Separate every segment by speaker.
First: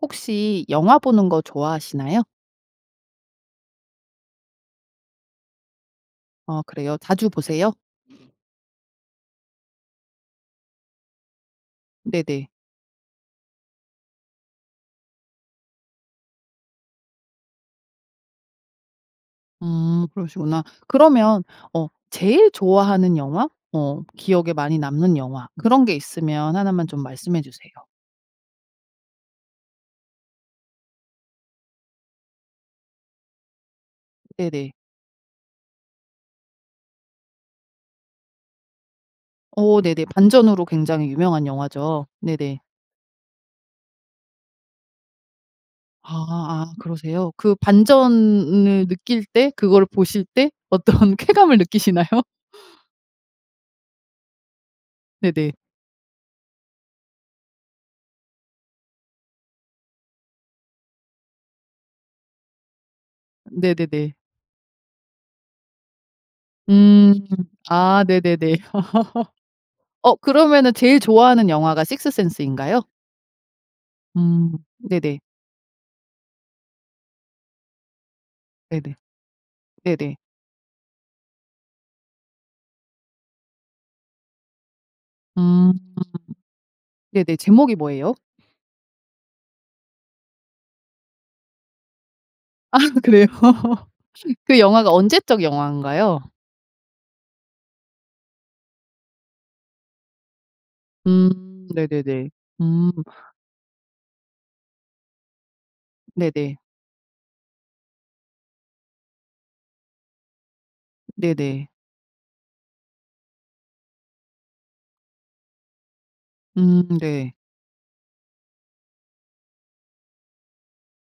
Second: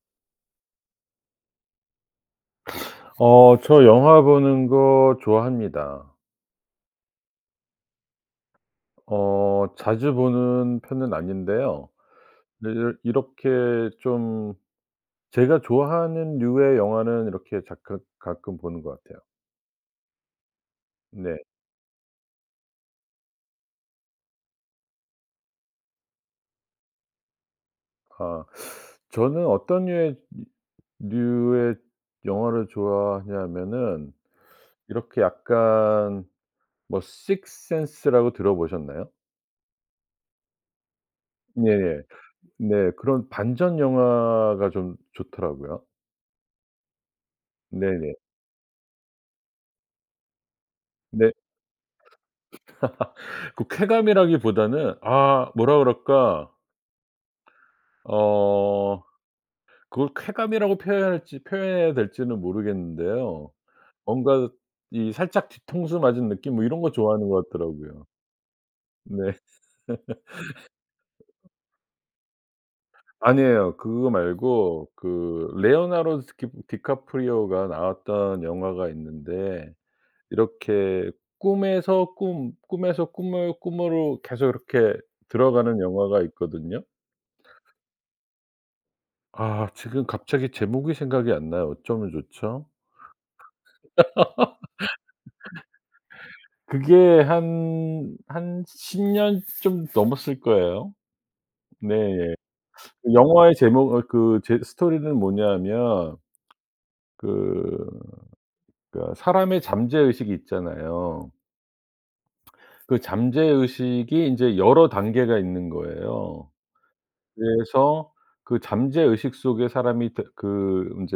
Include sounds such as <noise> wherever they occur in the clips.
Speaker 1: 혹시 영화 보는 거 좋아하시나요?
Speaker 2: 어 저 영화 보는 거 좋아합니다.
Speaker 1: 어 그래요 자주 보세요?
Speaker 2: 어 자주 보는 편은 아닌데요.
Speaker 1: 네네.
Speaker 2: 네. 이렇 이렇게 좀 제가 좋아하는 류의 영화는 이렇게 자끄 가끔 보는 것 같아요.
Speaker 1: 음 그러시구나. 그러면
Speaker 2: 네.
Speaker 1: 어 제일 좋아하는 영화 어 기억에 많이 남는 영화 그런 게 있으면 1 만 좀 말씀해 주세요.
Speaker 2: 아 저는 어떤 류의 류 류의 영화를 좋아하냐면은
Speaker 1: 네네.
Speaker 2: 이렇게 약간 뭐 식스센스라고 들어보셨나요?
Speaker 1: 어 네네. 반전으로 굉장히 유명한
Speaker 2: 네네.
Speaker 1: 영화죠. 네네.
Speaker 2: 네. 그런 반전 영화가 좀 좋더라고요.
Speaker 1: 아아 그러세요. 그
Speaker 2: 네네.
Speaker 1: 반전을 느낄 때, 그걸 보실 때 어떤
Speaker 2: 네.
Speaker 1: 쾌감을 느끼시나요?
Speaker 2: <laughs> 꼭 쾌감이라기보다는 아
Speaker 1: 네네.
Speaker 2: 뭐라 그럴까. 어 그걸 쾌감이라고 표현해야 할지 표현해야 될지는 모르겠는데요.
Speaker 1: 네네네.
Speaker 2: 뭔가 이 살짝 뒤통수 맞은 느낌 뭐 이런 거
Speaker 1: 음.
Speaker 2: 좋아하는 것
Speaker 1: 아
Speaker 2: 같더라고요.
Speaker 1: 네네네.
Speaker 2: 네.
Speaker 1: <laughs> 어 그러면 제일 좋아하는
Speaker 2: <laughs>
Speaker 1: 영화가 식스센스인가요?
Speaker 2: 아니에요. 그거
Speaker 1: 음.
Speaker 2: 말고
Speaker 1: 네네.
Speaker 2: 그 레어나르 스키 디카프리오가 나왔던 영화가
Speaker 1: 네네.
Speaker 2: 있는데
Speaker 1: 네네.
Speaker 2: 이렇게 꿈에서 꿈 꿈에서 꿈을 꿈으로 계속 이렇게
Speaker 1: 음.
Speaker 2: 들어가는 영화가 있거든요.
Speaker 1: 네네. 제목이 뭐예요?
Speaker 2: 아 지금 갑자기 제목이 생각이 안 나요. 어쩌면 좋죠.
Speaker 1: 아 그래요? 그 영화가 언제 적 영화인가요?
Speaker 2: <laughs> 그게 한, 한 10 년 좀 넘었을 거예요.
Speaker 1: 음.
Speaker 2: 네.
Speaker 1: 네네네. 음.
Speaker 2: 영화의 제목 어 그 제 스토리는 뭐냐면
Speaker 1: 네네.
Speaker 2: 그 그러니까 사람의 잠재의식 있잖아요
Speaker 1: 네네.
Speaker 2: 그 잠재의식이 인제 여러 단계가 있는 거예요.
Speaker 1: 음. 네.
Speaker 2: 그래서 그 잠재의식 속에 사람이 다 그 인제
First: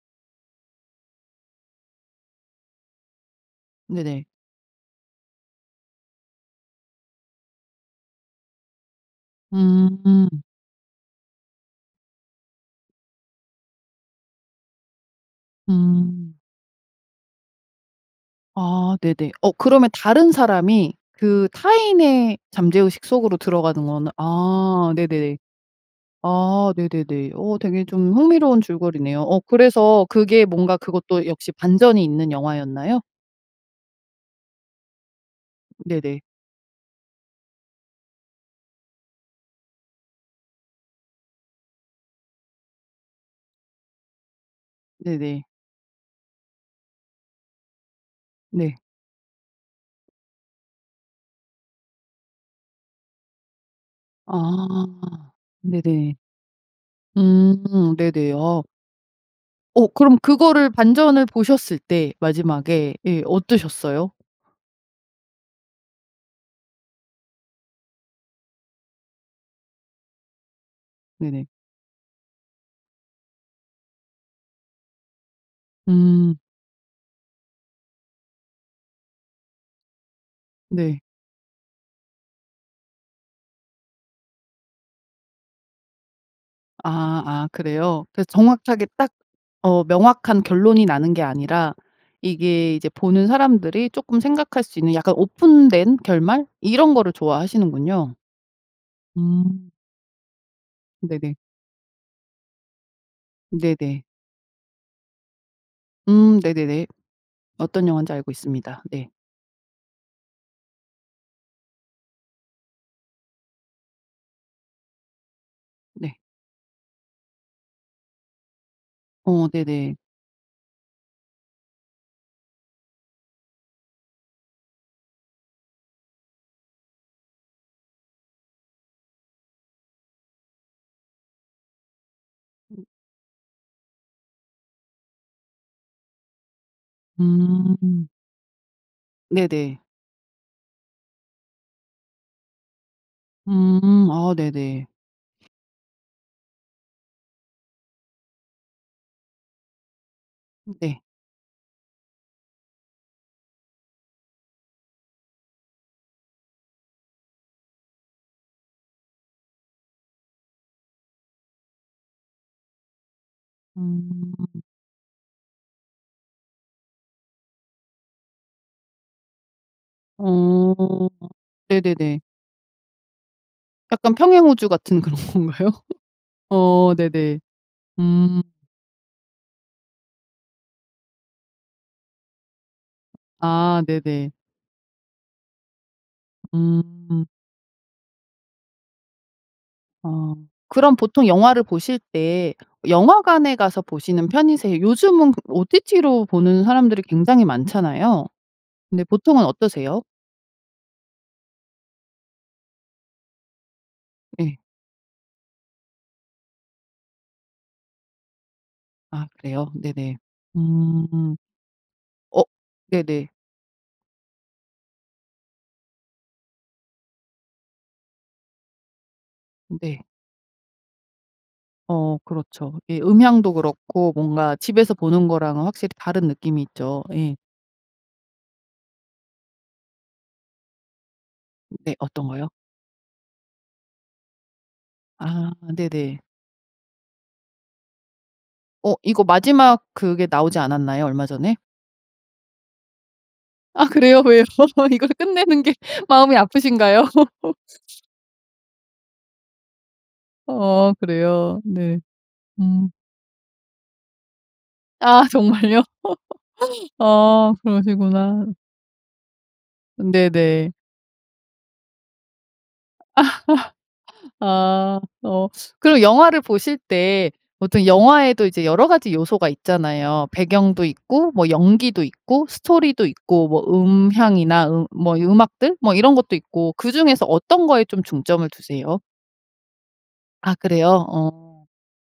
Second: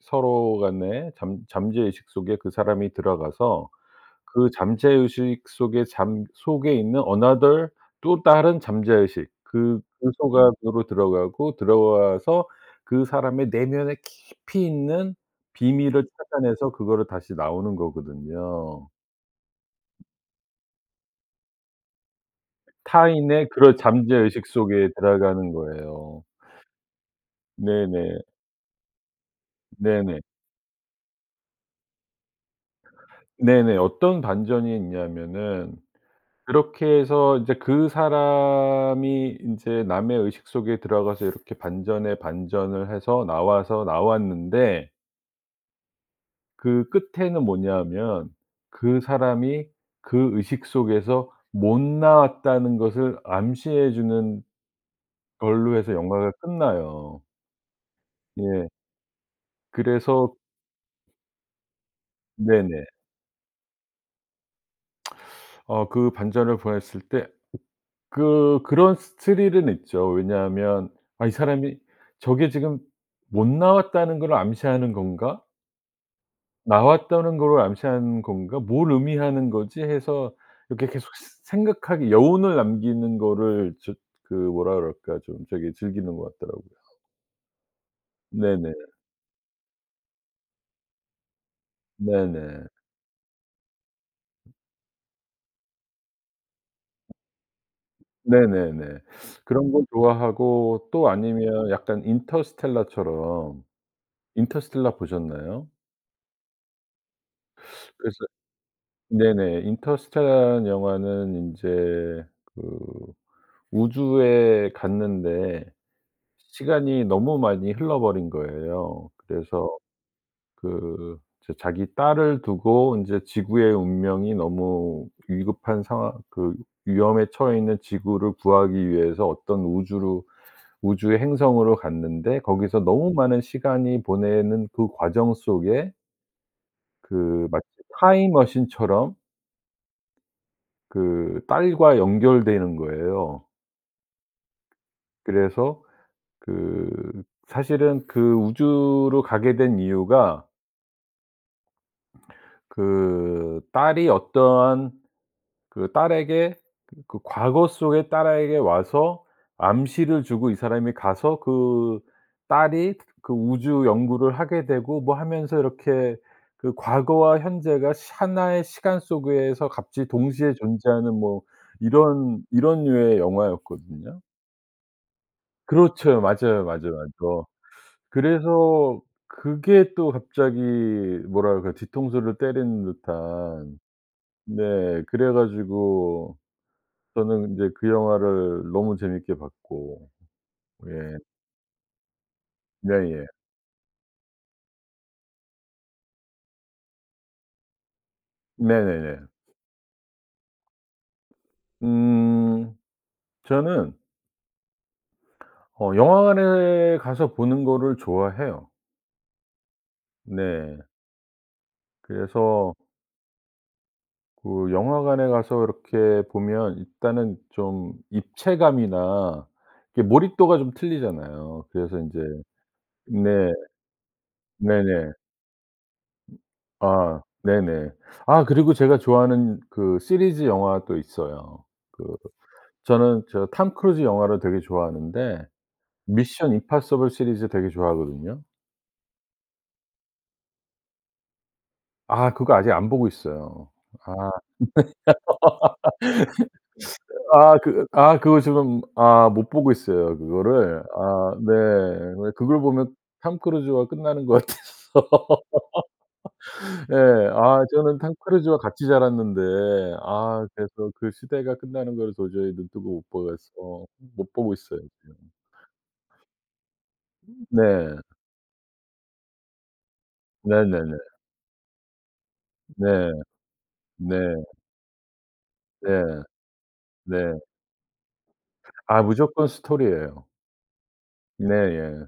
Speaker 2: 서로 간의 잠 잠재의식 속에 그 사람이 들어가서
Speaker 1: 네네.
Speaker 2: 그 잠재의식 속에 잠 속에 있는 another 또 다른 잠재의식 그 그
Speaker 1: 음.
Speaker 2: 속 안으로 들어가고 들어와서 그 사람의 내면의 깊이 있는 비밀을
Speaker 1: 음.
Speaker 2: 찾아내서 그걸 다시 나오는 거거든요.
Speaker 1: 아 네네. 어 그러면 다른 사람이 그 타인의 잠재의식 속으로
Speaker 2: 타인의 그런
Speaker 1: 들어가는 거는
Speaker 2: 잠재의식 속에
Speaker 1: 아 네네.
Speaker 2: 들어가는 거예요.
Speaker 1: 아 네네네. 어 되게 좀
Speaker 2: 네네.
Speaker 1: 흥미로운 줄거리네요. 어 그래서
Speaker 2: 네네.
Speaker 1: 그게 뭔가 그것도 역시 반전이 있는 영화였나요?
Speaker 2: 네네. 어떤 반전이 있냐면은
Speaker 1: 네네.
Speaker 2: 그렇게 해서 이제 그 사람이 인제 남의 의식 속에 들어가서 이렇게 반전에 반전을 해서 나와서 나왔는데
Speaker 1: 네네.
Speaker 2: 그 끝에는 뭐냐 하면
Speaker 1: 네.
Speaker 2: 그 사람이 그 의식 속에서 못 나왔다는 것을 암시해 주는
Speaker 1: 아.
Speaker 2: 걸로 해서
Speaker 1: 네네.
Speaker 2: 영화가 끝나요.
Speaker 1: 음 네네. 어.
Speaker 2: 네.
Speaker 1: 어 그럼
Speaker 2: 그래서
Speaker 1: 그거를 반전을 보셨을 때
Speaker 2: 네네.
Speaker 1: 마지막에 예 어떠셨어요?
Speaker 2: 어 그 반전을 보냈을 때 그 그런 스 스릴은 있죠. 왜냐하면 아 '이
Speaker 1: 네네.
Speaker 2: 사람이 저게 지금 못 나왔다는 걸 암시하는 건가?'
Speaker 1: 음.
Speaker 2: '나왔다는 걸 암시하는 건가? 뭘 의미하는 거지?' 해서 이렇게
Speaker 1: 네.
Speaker 2: 계속 스 생각하게 여운을 남기는 거를 저 그 뭐라 그럴까 좀 저기 즐기는 것 같더라고요.
Speaker 1: 아 아. 그래요. 그래서
Speaker 2: 네네.
Speaker 1: 정확하게 딱 어 명확한 결론이 나는 게 아니라
Speaker 2: 네네.
Speaker 1: 이게 이제 보는 사람들이 쪼끔 생각할 수 있는 약간 오픈된 결말? 이런 거를 좋아하시는군요.
Speaker 2: 네네네.
Speaker 1: 음.
Speaker 2: 그런 거 좋아하고 또
Speaker 1: 네네.
Speaker 2: 아니면 약간 인터스텔라처럼
Speaker 1: 네네.
Speaker 2: 인터스텔라 보셨나요?
Speaker 1: 음 네네네. 어떤 영화인지
Speaker 2: 그래서
Speaker 1: 알고 있습니다. 예.
Speaker 2: 네네 인터스텔라 영화는 인제 그 우주에 갔는데
Speaker 1: 네.
Speaker 2: 시간이 너무 많이 흘러 버린 거예요.
Speaker 1: 어
Speaker 2: 그래서
Speaker 1: 네네.
Speaker 2: 그 이제 자기 딸을 두고 인제 지구의 운명이 너무 위급한 상황 그 위험에 처해 있는 지구를 구하기 위해서 어떤 우주로 우주의 행성으로 갔는데 거기서 너무 많은 시간이 보내는 그 과정 속에 그 마치
Speaker 1: 음.
Speaker 2: 타임머신처럼
Speaker 1: 네네.
Speaker 2: 그 딸과 연결되는 거예요.
Speaker 1: 음. 아 네네.
Speaker 2: 그래서 그 사실은 그 우주로 가게 된 이유가
Speaker 1: 네.
Speaker 2: 그 딸이 어떠한 그 딸에게 그 과거 속에 딸에게 와서 암시를 주고 이 사람이 가서 그 딸이 그 우주 연구를
Speaker 1: 음.
Speaker 2: 하게 되고 뭐 하면서 이렇게 그 과거와 현재가 시 하나의 시간 속에서 갑자기 동시에
Speaker 1: 어.
Speaker 2: 존재하는 뭐
Speaker 1: 네네네.
Speaker 2: 이런, 이런 류의
Speaker 1: 약간
Speaker 2: 영화였거든요.
Speaker 1: 평행우주 같은 그런 건가요? <laughs>
Speaker 2: 그렇죠. 맞아요.
Speaker 1: 어.
Speaker 2: 맞아요. 맞어.
Speaker 1: 네네.
Speaker 2: 또
Speaker 1: 음.
Speaker 2: 그래서 그게 또 갑자기 뭐랄까 뒤통수를 때리는 듯한
Speaker 1: 아 네네.
Speaker 2: 네. 그래 가지고
Speaker 1: 음.
Speaker 2: 저는 근데 그 영화를 너무 재밌게 봤고.
Speaker 1: 아. 그럼
Speaker 2: 예.
Speaker 1: 보통 영화를 보실 때
Speaker 2: 예예.
Speaker 1: 영화관에 가서 보시는 편이세 요즘은 그 OTT로 보는 사람들이 굉장히 많잖아요. 근데
Speaker 2: 네네네.
Speaker 1: 보통은 어떠세요?
Speaker 2: 음. 저는
Speaker 1: 예.
Speaker 2: 어 영화관에 가서 보는 거를 좋아해요.
Speaker 1: 아 그래요. 네네.
Speaker 2: 네.
Speaker 1: 음. 어
Speaker 2: 그래서
Speaker 1: 네네.
Speaker 2: 그 영화관에 가서 이렇게 보면 일단은 좀 입체감이나
Speaker 1: 네.
Speaker 2: 이게 몰입도가 좀 틀리잖아요. 그래서
Speaker 1: 어.
Speaker 2: 인제
Speaker 1: 그렇죠. 예.
Speaker 2: 네.
Speaker 1: 음향도 그렇고 뭔가 집에서
Speaker 2: 네네.
Speaker 1: 보는 거랑은 확실히 다른 느낌이 있죠.
Speaker 2: 아
Speaker 1: 예.
Speaker 2: 네네. 아 그리고 제가 좋아하는 그 시리즈 영화도 있어요.
Speaker 1: 네.
Speaker 2: 그
Speaker 1: 어떤 거요?
Speaker 2: 저는 저 톰 크루즈 영화를 되게 좋아하는데
Speaker 1: 아. 네네.
Speaker 2: 미션 임파서블 시리즈 되게 좋아하거든요.
Speaker 1: 어. 이거 마지막 그게 나오지 않았나요? 얼마 전에?
Speaker 2: 아 그거 아직 안 보고 있어요.
Speaker 1: 아.
Speaker 2: 아.
Speaker 1: 그래요 왜요? 이걸 끝내는 게 마음이 아프신가요?
Speaker 2: <laughs> 아 그
Speaker 1: <laughs>
Speaker 2: 아 그거 지금 아 못 보고 있어요 그거를.
Speaker 1: 아.
Speaker 2: 아
Speaker 1: 그래요 네.
Speaker 2: 네. 그걸
Speaker 1: 음.
Speaker 2: 보면 톰 크루즈가 끝나는 것 같아서.
Speaker 1: 아. 정말요? <laughs>
Speaker 2: <laughs> 예
Speaker 1: 아
Speaker 2: 아 저는 톰
Speaker 1: 그러시구나.
Speaker 2: 크루즈와 같이 자랐는데 아
Speaker 1: 네네.
Speaker 2: 그래서 그 시대가 끝나는 거를 도저히 눈뜨고 못 보겠어 못
Speaker 1: <laughs>
Speaker 2: 보고 있어요
Speaker 1: 아.
Speaker 2: 지금.
Speaker 1: 어. 그리고 영화를 보실 때 보통
Speaker 2: 네.
Speaker 1: 영화에도 이제 여러 가지 요소가 있잖아요. 배경도
Speaker 2: 네네네.
Speaker 1: 있고 뭐 연기도 있고 스토리도
Speaker 2: 네.
Speaker 1: 있고 뭐
Speaker 2: 네.
Speaker 1: 음향이나 음 뭐 음악들?
Speaker 2: 네.
Speaker 1: 뭐 이런 것도 있고 그중에서
Speaker 2: 네.
Speaker 1: 어떤 거에 좀 중점을 두세요?
Speaker 2: 아 무조건 스토리예요.
Speaker 1: 아 그래요. 어.
Speaker 2: 네예.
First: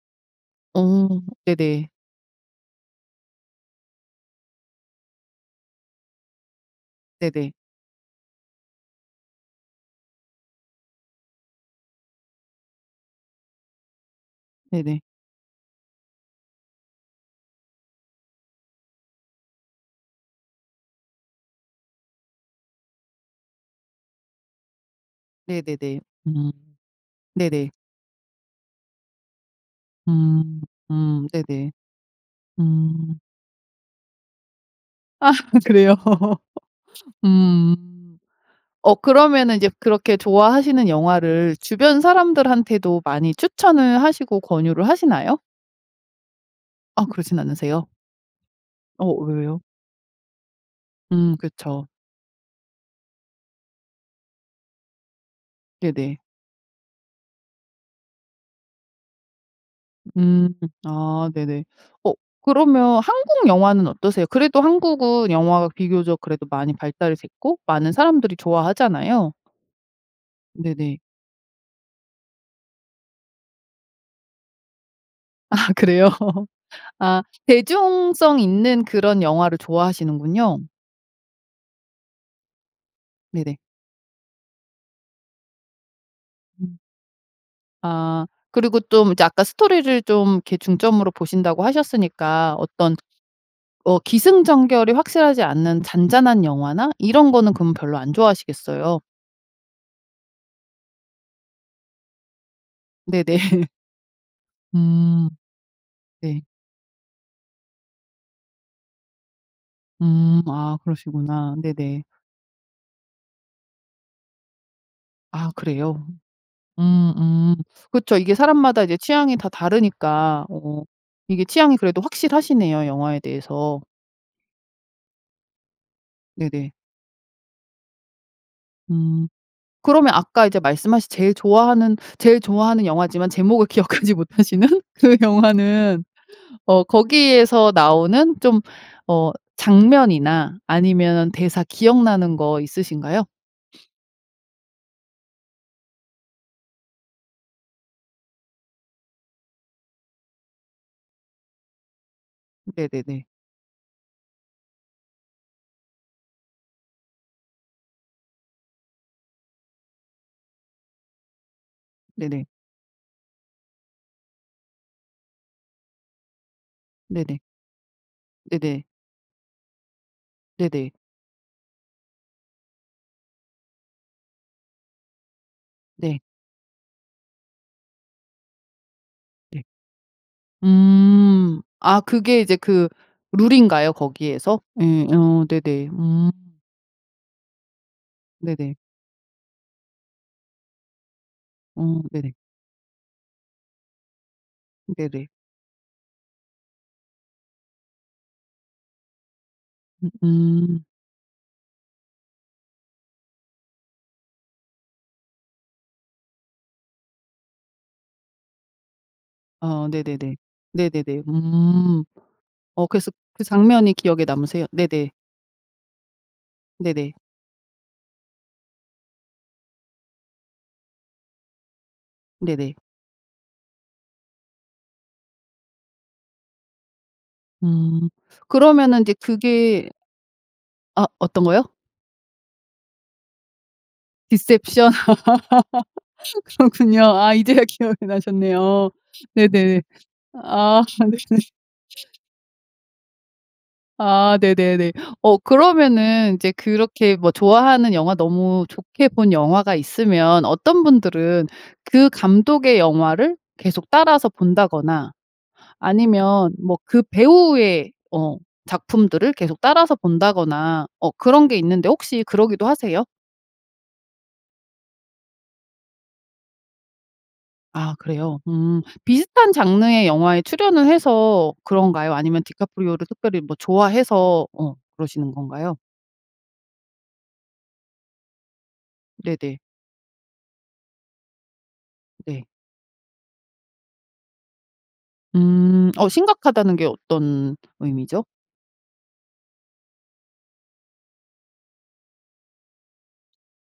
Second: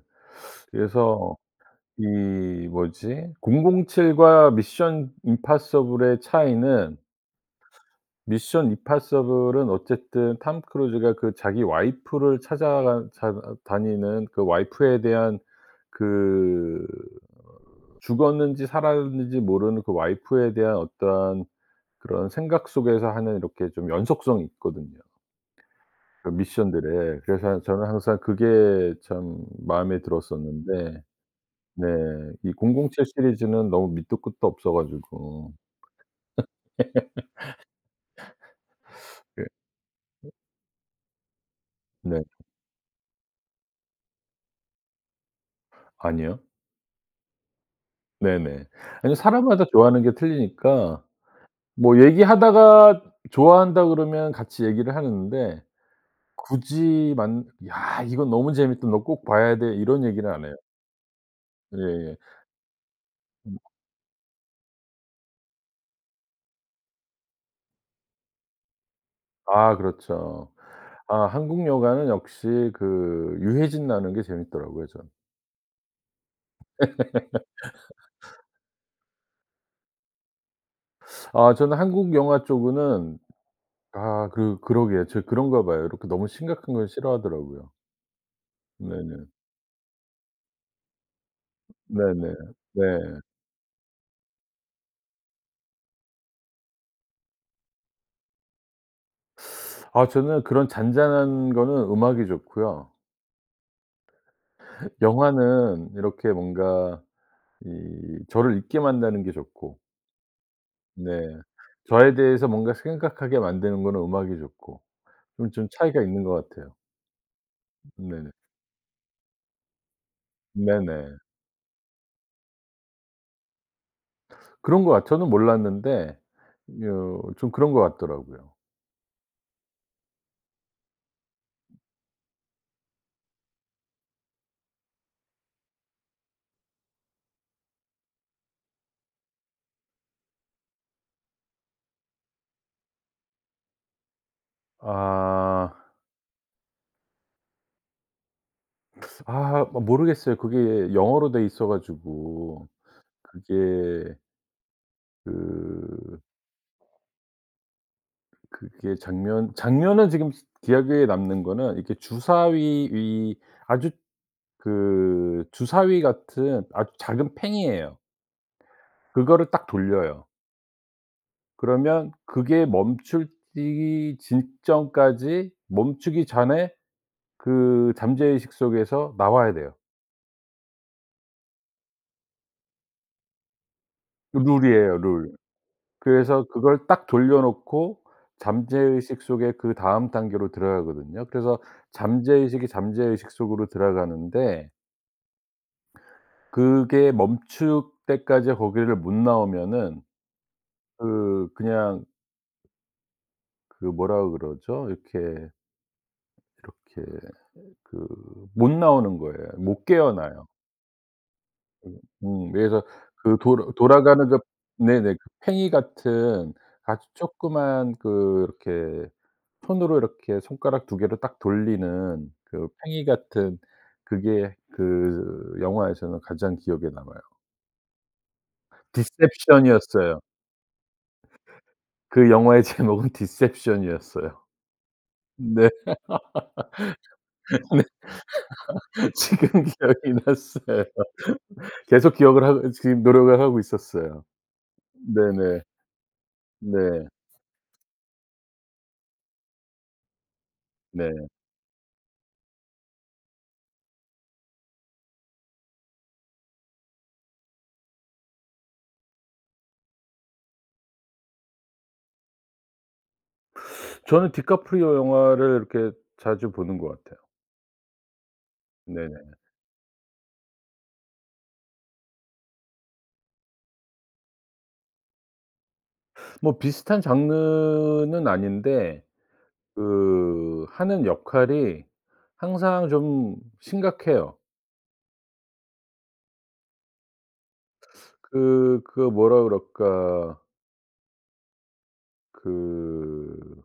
Speaker 1: 어
Speaker 2: 그래서
Speaker 1: 네네.
Speaker 2: 이 뭐지. 007 과 미션 임파서블의 차이는
Speaker 1: 네네.
Speaker 2: 미션 임파서블은 어쨌든 톰 크루즈가 그 자기 와이프를 찾아가 삶 다니는 그
Speaker 1: 네네.
Speaker 2: 와이프에 대한 그 죽었는지 살았는지 모르는 그 와이프에 대한 어떠한 그런 생각 속에서 하는 이렇게 좀 연속성이 있거든요.
Speaker 1: 네네네.
Speaker 2: 그
Speaker 1: 음
Speaker 2: 미션들에. 그래서
Speaker 1: 네네.
Speaker 2: 저는 항상 그게 참 마음에
Speaker 1: 음.
Speaker 2: 들었었는데.
Speaker 1: 음. 네네.
Speaker 2: 네. 이 007
Speaker 1: 음.
Speaker 2: 시리즈는 너무 밑도 끝도 없어
Speaker 1: 아
Speaker 2: 가지고.
Speaker 1: 그래요. <laughs> 음. 어 그러면은
Speaker 2: <laughs>
Speaker 1: 이제 그렇게
Speaker 2: 그
Speaker 1: 좋아하시는 영화를 주변
Speaker 2: 네.
Speaker 1: 사람들한테도 많이 추천을 하시고 권유를 하시나요?
Speaker 2: 아니요.
Speaker 1: 아 그러진 않으세요?
Speaker 2: 네네.
Speaker 1: 어
Speaker 2: 아니
Speaker 1: 왜요?
Speaker 2: 사람마다 좋아하는 게 틀리니까.
Speaker 1: 음 그쵸.
Speaker 2: 뭐 얘기하다가 좋아한다 그러면 같이 얘기를 하는데
Speaker 1: 네네.
Speaker 2: 굳이 만 "야 이거 너무 재밌다. 너 꼭 봐야 돼." 이런 얘기는 안
Speaker 1: 음.
Speaker 2: 해요.
Speaker 1: 아 네네. 어
Speaker 2: 예예.
Speaker 1: 그러면 한국 영화는 어떠세요? 그래도 한국은 영화가 비교적 그래도 많이 발달이 됐고 많은 사람들이 좋아하잖아요.
Speaker 2: 아 그렇죠.
Speaker 1: 네네.
Speaker 2: 아 한국 영화는 역시 그 유해진 나오는 게 재밌더라고요 저는.
Speaker 1: 아 그래요. <laughs> 아. 대중성
Speaker 2: <laughs>
Speaker 1: 있는 그런 영화를 좋아하시는군요.
Speaker 2: 아 저는 한국 영화 쪽으는
Speaker 1: 네네.
Speaker 2: 아 그 그러게요 제가 그런가 봐요. 이렇게 너무 심각한
Speaker 1: 음.
Speaker 2: 거 싫어하더라고요.
Speaker 1: 아. 그리고 좀
Speaker 2: 네네.
Speaker 1: 아까 스토리를 좀 이렇게 중점으로 보신다고
Speaker 2: 네네.
Speaker 1: 하셨으니까 어떤
Speaker 2: 네.
Speaker 1: 어 기승전결이 확실하지 않는 잔잔한 영화나 이런 거는 그럼 별로 안 좋아하시겠어요.
Speaker 2: <sucks teeth> 아 저는 그런 잔잔한 거는 음악이 좋고요.
Speaker 1: 네네. <laughs> 음.
Speaker 2: 영화는 이렇게
Speaker 1: 네.
Speaker 2: 뭔가 이 저를 잊게 만드는 게 좋고.
Speaker 1: 음. 아
Speaker 2: 네.
Speaker 1: 그러시구나. 네네.
Speaker 2: 저에 대해서 뭔가 생각하게 만드는 거는 음악이 좋고 그건
Speaker 1: 아
Speaker 2: 좀 차이가
Speaker 1: 그래요.
Speaker 2: 있는 것 같아요.
Speaker 1: 음. 음. 그쵸.
Speaker 2: 네네.
Speaker 1: 이게 사람마다 이제 취향이 다 다르니까. 어
Speaker 2: 네네.
Speaker 1: 이게 취향이 그래도 확실하시네요 영화에 대해서.
Speaker 2: 그런 것 같 저는 몰랐는데
Speaker 1: 네네.
Speaker 2: 여 좀 그런 것 같더라고요.
Speaker 1: 음. 그러면 아까 이제 말씀하신 제일 좋아하는 제일 좋아하는 영화지만 제목을 기억하지 못하시는 그 영화는 어 거기에서 나오는 좀 어 장면이나 아니면은 대사 기억나는 거 있으신가요? <sniffs>
Speaker 2: 아. <sucks teeth> 아. 모 모르겠어요 그게 영어로 되어 있어 가지고
Speaker 1: 네네네.
Speaker 2: 그게 그 그게 장면, 장면에 지금 스 기억에 남는 거는 이렇게
Speaker 1: 네네.
Speaker 2: 주사위 위 아주 그 주사위 같은 아주 작은
Speaker 1: 네네.
Speaker 2: 팽이예요.
Speaker 1: 네네.
Speaker 2: 그거를 딱 돌려요.
Speaker 1: 네네.
Speaker 2: 그러면 그게 멈춰지기 직전까지
Speaker 1: 네.
Speaker 2: 멈추기 전에 그 잠재의식 속에서 나와야
Speaker 1: 네.
Speaker 2: 돼요.
Speaker 1: 음. 아 그게 이제 그 룰인가요 거기에서? 예.
Speaker 2: 룰이에요 룰.
Speaker 1: 어 네네. 음
Speaker 2: 그래서 그걸 딱 돌려놓고
Speaker 1: 네네.
Speaker 2: 잠재의식 속에 그다음 단계로 들어가거든요. 그래서
Speaker 1: 어. 네네.
Speaker 2: 잠재의식의 잠재의식 속으로 들어가는데
Speaker 1: 네네.
Speaker 2: 그게 멈출 때까지 거기를 못 나오면은
Speaker 1: 음.
Speaker 2: 그 그냥 그 뭐라 그러죠 이렇게, 이렇게 그 못 나오는 거예요. 못
Speaker 1: 아 네네네.
Speaker 2: 깨어나요.
Speaker 1: 네네네.
Speaker 2: 으.
Speaker 1: 음.
Speaker 2: 음. 그래서
Speaker 1: 어 그래서
Speaker 2: 그
Speaker 1: 그
Speaker 2: 돌
Speaker 1: 장면이 기억에
Speaker 2: 돌아가는 겁
Speaker 1: 남으세요? 네네.
Speaker 2: 네네. 팽이 같은 아주
Speaker 1: 네네.
Speaker 2: 쪼끄만 그렇게 손으로 이렇게 손가락 2 개로 딱 돌리는 그
Speaker 1: 네네.
Speaker 2: 팽이 같은 그게 그 영화에서는 가장 기억에 남아요.
Speaker 1: 음. 그러면은 이제 그게
Speaker 2: 디셉션이었어요.
Speaker 1: 아. 어떤 거요?
Speaker 2: 그 영화의 제목은 디셉션이었어요.
Speaker 1: 디셉션.
Speaker 2: 네.
Speaker 1: <laughs> 그렇군요. 아 이제야
Speaker 2: 네.
Speaker 1: 기억이 나셨네요.
Speaker 2: 지금
Speaker 1: 네네.
Speaker 2: 기억이
Speaker 1: 아
Speaker 2: 났어요.
Speaker 1: 네네.
Speaker 2: <laughs> 계속
Speaker 1: <laughs>
Speaker 2: 기억을 하고 이 지금 노력을 하고 있었어요.
Speaker 1: 아 네네네. 어
Speaker 2: 네네.
Speaker 1: 그러면은 인제
Speaker 2: 네.
Speaker 1: 그렇게 뭐 좋아하는 영화 너무 좋게 본 영화가 있으면 어떤
Speaker 2: 네.
Speaker 1: 분들은 그 감독의 영화를 계속 따라서 본다거나 아니면 뭐 그 배우의 어 작품들을 계속 따라서 본다거나 어 그런 게 있는데 혹시 그러기도 하세요?
Speaker 2: 저는 디카프리오 영화를 이렇게 자주 보는 것 같아요.
Speaker 1: 아 그래요. 음
Speaker 2: 네네.
Speaker 1: 비슷한 장르의 영화에 출연을 해서 그런가요? 아니면 디카프리오를 특별히 뭐 좋아해서 어 그러시는 건가요?
Speaker 2: 뭐 비슷한 장르는 아닌데
Speaker 1: 네네.
Speaker 2: 그 하는 역할이
Speaker 1: 네.
Speaker 2: 항상 좀 심각해요.
Speaker 1: 음. 어 심각하다는 게 어떤 의미죠?
Speaker 2: 그 그 뭐라 그럴까 그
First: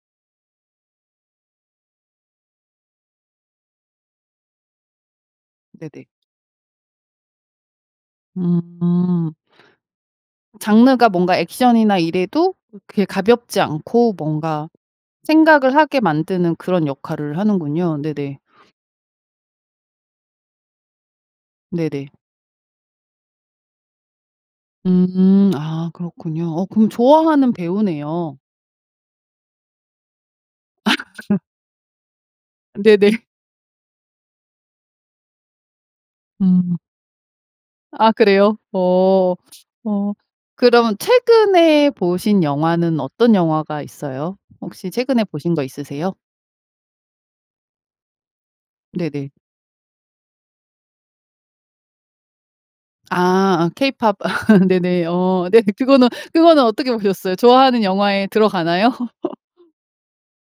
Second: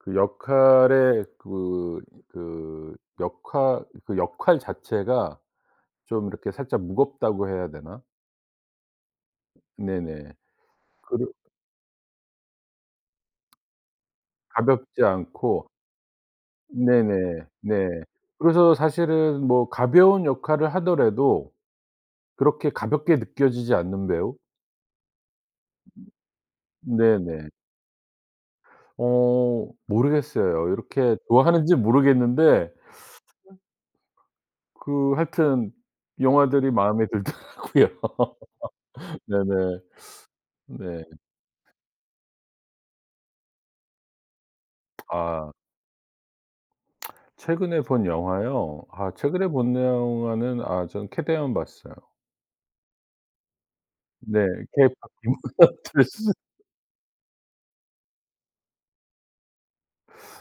Speaker 2: 그 역할에 그 그 역할 그 역할 자체가
Speaker 1: 네네.
Speaker 2: 좀 이렇게 살짝 무겁다고 해야 되나?
Speaker 1: 음.
Speaker 2: 네네.
Speaker 1: 장르가
Speaker 2: 그렇
Speaker 1: 뭔가 액션이나 이래도 그렇게 가볍지 않고 뭔가
Speaker 2: 가볍지 않고
Speaker 1: 생각을 하게 만드는 그런 역할을
Speaker 2: 네네. 네.
Speaker 1: 하는군요. 네네.
Speaker 2: 그래서 사실은 뭐 가벼운 역할을 하더라도
Speaker 1: 네네.
Speaker 2: 그렇게 가볍게 느껴지지 않는 배우?
Speaker 1: 음. 아 그렇군요. 어 그럼
Speaker 2: 네네.
Speaker 1: 좋아하는 배우네요.
Speaker 2: 어. 모르겠어요. 이렇게
Speaker 1: <laughs>
Speaker 2: 좋아하는지 모르겠는데
Speaker 1: 네네.
Speaker 2: <sucks teeth> 그 하여튼 영화들이
Speaker 1: 음.
Speaker 2: 마음에 들더라고요.
Speaker 1: 아 그래요?
Speaker 2: <laughs>
Speaker 1: 어.
Speaker 2: 네네.
Speaker 1: 어. 그럼
Speaker 2: 네.
Speaker 1: 최근에 보신 영화는 어떤 영화가 있어요? 혹시 최근에 보신
Speaker 2: 아.
Speaker 1: 거 있으세요?
Speaker 2: <smacks lips> 최근에 본 영화요? 아
Speaker 1: 네네.
Speaker 2: 최근에 본 영화는 아 전 케데헌 봤어요.
Speaker 1: 아. 아 K-POP
Speaker 2: 네.
Speaker 1: <laughs>
Speaker 2: 그게
Speaker 1: 네네.
Speaker 2: 다
Speaker 1: 어 네.
Speaker 2: <laughs> 들
Speaker 1: 그거는
Speaker 2: 쑨
Speaker 1: 그거는 어떻게 보셨어요? 좋아하는 영화에 들어가나요? <laughs>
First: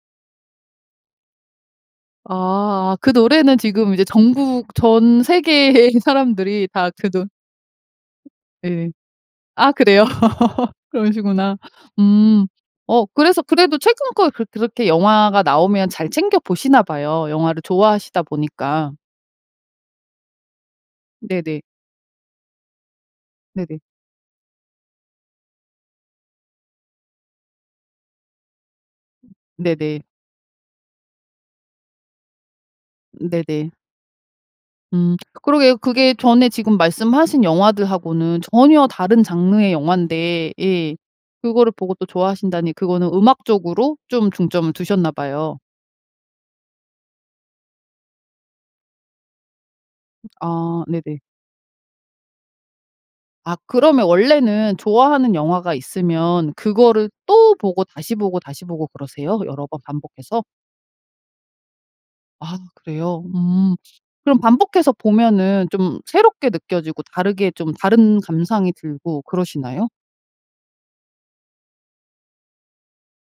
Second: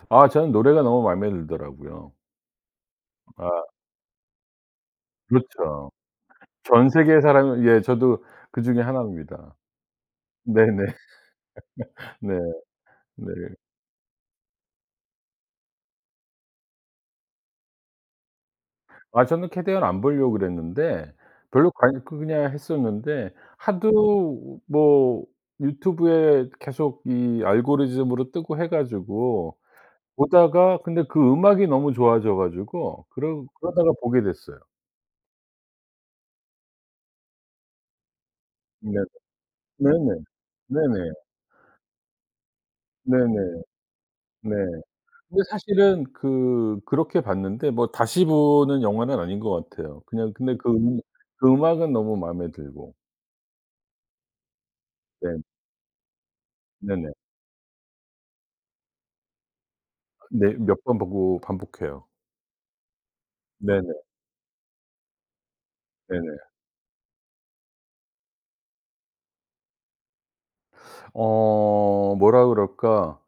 Speaker 2: 아 전 노래가 너무 맘에 들더라고요.
Speaker 1: 아. 아 그 노래는
Speaker 2: 아.
Speaker 1: 지금 이제 전국 전
Speaker 2: 그렇죠.
Speaker 1: 세계의 사람들이
Speaker 2: 전
Speaker 1: 다 그
Speaker 2: 세계의
Speaker 1: 노
Speaker 2: 사람이 예 저도 그중에
Speaker 1: 네.
Speaker 2: 1 입니다.
Speaker 1: 아 그래요? <laughs>
Speaker 2: 네네.
Speaker 1: 그러시구나.
Speaker 2: <laughs> 네.
Speaker 1: 음. 어 그래서
Speaker 2: 네.
Speaker 1: 그래도 최근 거 그렇 그렇게 영화가 나오면 잘 챙겨 보시나 봐요 영화를 좋아하시다 보니까.
Speaker 2: 아 저는 캐데헌 안 보려고 그랬는데
Speaker 1: 네네.
Speaker 2: 별로 관 그냥 했었는데
Speaker 1: 네네.
Speaker 2: 하도 뭐 유튜브에 계속 이 알고리즘으로 뜨고 해 가지고
Speaker 1: 네네.
Speaker 2: 보다가 근데 그 음악이 너무 좋아져 가지고 그러
Speaker 1: 네네.
Speaker 2: 그러다가 보게 됐어요.
Speaker 1: 음. <smacks lips> 그러게요 그게 전에 지금 말씀하신 영화들하고는 전혀
Speaker 2: 네.
Speaker 1: 다른 장르의
Speaker 2: 네네.
Speaker 1: 영화인데 예
Speaker 2: 네네.
Speaker 1: 그걸 보고 또 좋아하신다니 그거는
Speaker 2: 네네.
Speaker 1: 음악적으로 좀
Speaker 2: 네.
Speaker 1: 중점을 두셨나
Speaker 2: 근데
Speaker 1: 봐요.
Speaker 2: 사실은 그 그렇게 봤는데 뭐 다시 보는 영화는 아닌 것 같아요. 그냥 근데 그,
Speaker 1: 아. 네네.
Speaker 2: 그 음악은 너무 마음에 들고.
Speaker 1: 아 그러면 원래는
Speaker 2: 네.
Speaker 1: 좋아하는 영화가 있으면 그거를
Speaker 2: 네네.
Speaker 1: 또 보고 다시 보고, 다시 보고 그러세요? 여러 번 반복해서?
Speaker 2: 네. 몇 번 보고 반복해요.
Speaker 1: 아 그래요? 음.
Speaker 2: 네네.
Speaker 1: 그럼 반복해서 보면은 좀
Speaker 2: 네네.
Speaker 1: 새롭게 느껴지고 다르게 좀 다른 감상이 들고 그러시나요?
Speaker 2: 어 뭐라 그럴까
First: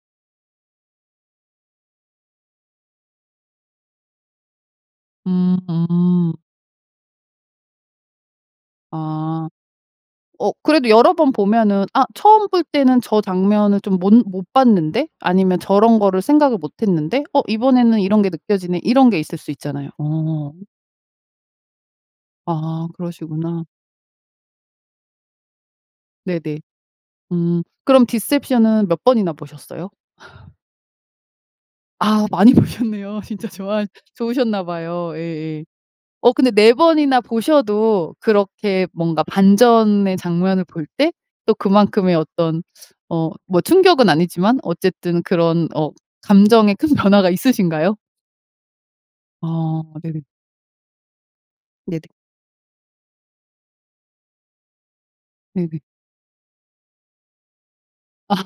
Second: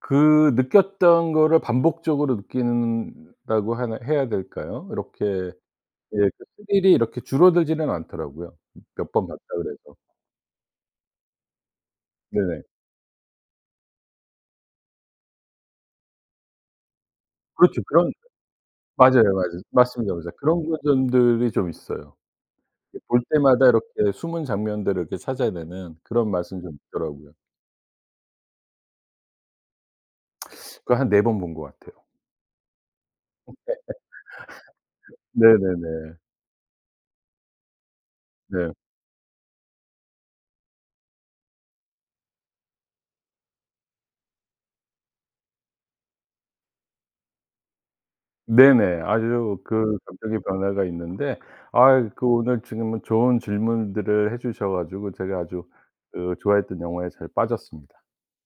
Speaker 2: 그 느꼈던 것을 반복적으로 느낀다고 하나 해야 될까요? 이렇게 이
Speaker 1: 음.
Speaker 2: 스릴이 이렇게 줄어들지는 않더라고요 몇 번 봤다
Speaker 1: 아.
Speaker 2: 그래서.
Speaker 1: 어 그래도 여러 번 보면은 아 '처음
Speaker 2: 네네.
Speaker 1: 볼 때는 저 장면을 좀 몬 못 봤는데?' 아니면 '저런 거를 생각을 못 했는데 어
Speaker 2: 그렇죠.
Speaker 1: 이번에는
Speaker 2: 그런
Speaker 1: 이런 게 느껴지네?' 이런 게
Speaker 2: 맞아요
Speaker 1: 있을 수
Speaker 2: 맞아요.
Speaker 1: 있잖아요.
Speaker 2: 맞습니다. 맞아요.
Speaker 1: 어.
Speaker 2: 그런 거 점들이 좀 있어요.
Speaker 1: 아
Speaker 2: 이렇게 볼
Speaker 1: 그러시구나.
Speaker 2: 때마다 이렇게 숨은 장면들을 이렇게 찾아내는 그런
Speaker 1: 네네.
Speaker 2: 맛은 좀 있더라고요.
Speaker 1: 음. 그럼 디셉션은 몇 번이나 보셨어요?
Speaker 2: <smacks lips> <sucks teeth> 그거 한 4 번 본 것 같아요.
Speaker 1: 아 많이 보셨네요. 진짜 좋아하 좋으셨나 봐요.
Speaker 2: <laughs>
Speaker 1: 예예.
Speaker 2: 네네네.
Speaker 1: 어 근데 4 번이나 보셔도
Speaker 2: 네.
Speaker 1: 그렇게 뭔가 반전의 장면을 볼 때 또 그만큼의 어떤 어 뭐 충격은 아니지만 어쨌든 그런 어 감정의 큰 변화가 있으신가요?
Speaker 2: 네네. 아주
Speaker 1: 어
Speaker 2: 그
Speaker 1: 네네.
Speaker 2: 감정의 변화가 있는데.
Speaker 1: 네네.
Speaker 2: 아이 그 오늘 지금은 좋은 질문들을 해 주셔 가지고 제가 아주
Speaker 1: 네네.
Speaker 2: 그 좋아했던 영화에 잘 빠졌습니다.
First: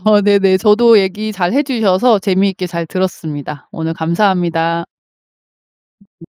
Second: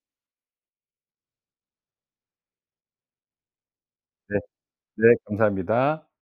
Speaker 1: 어 네네. 저도 얘기 잘 해 주셔서 재미있게 잘 들었습니다. 오늘
Speaker 2: 네.
Speaker 1: 감사합니다.
Speaker 2: 네 감사합니다.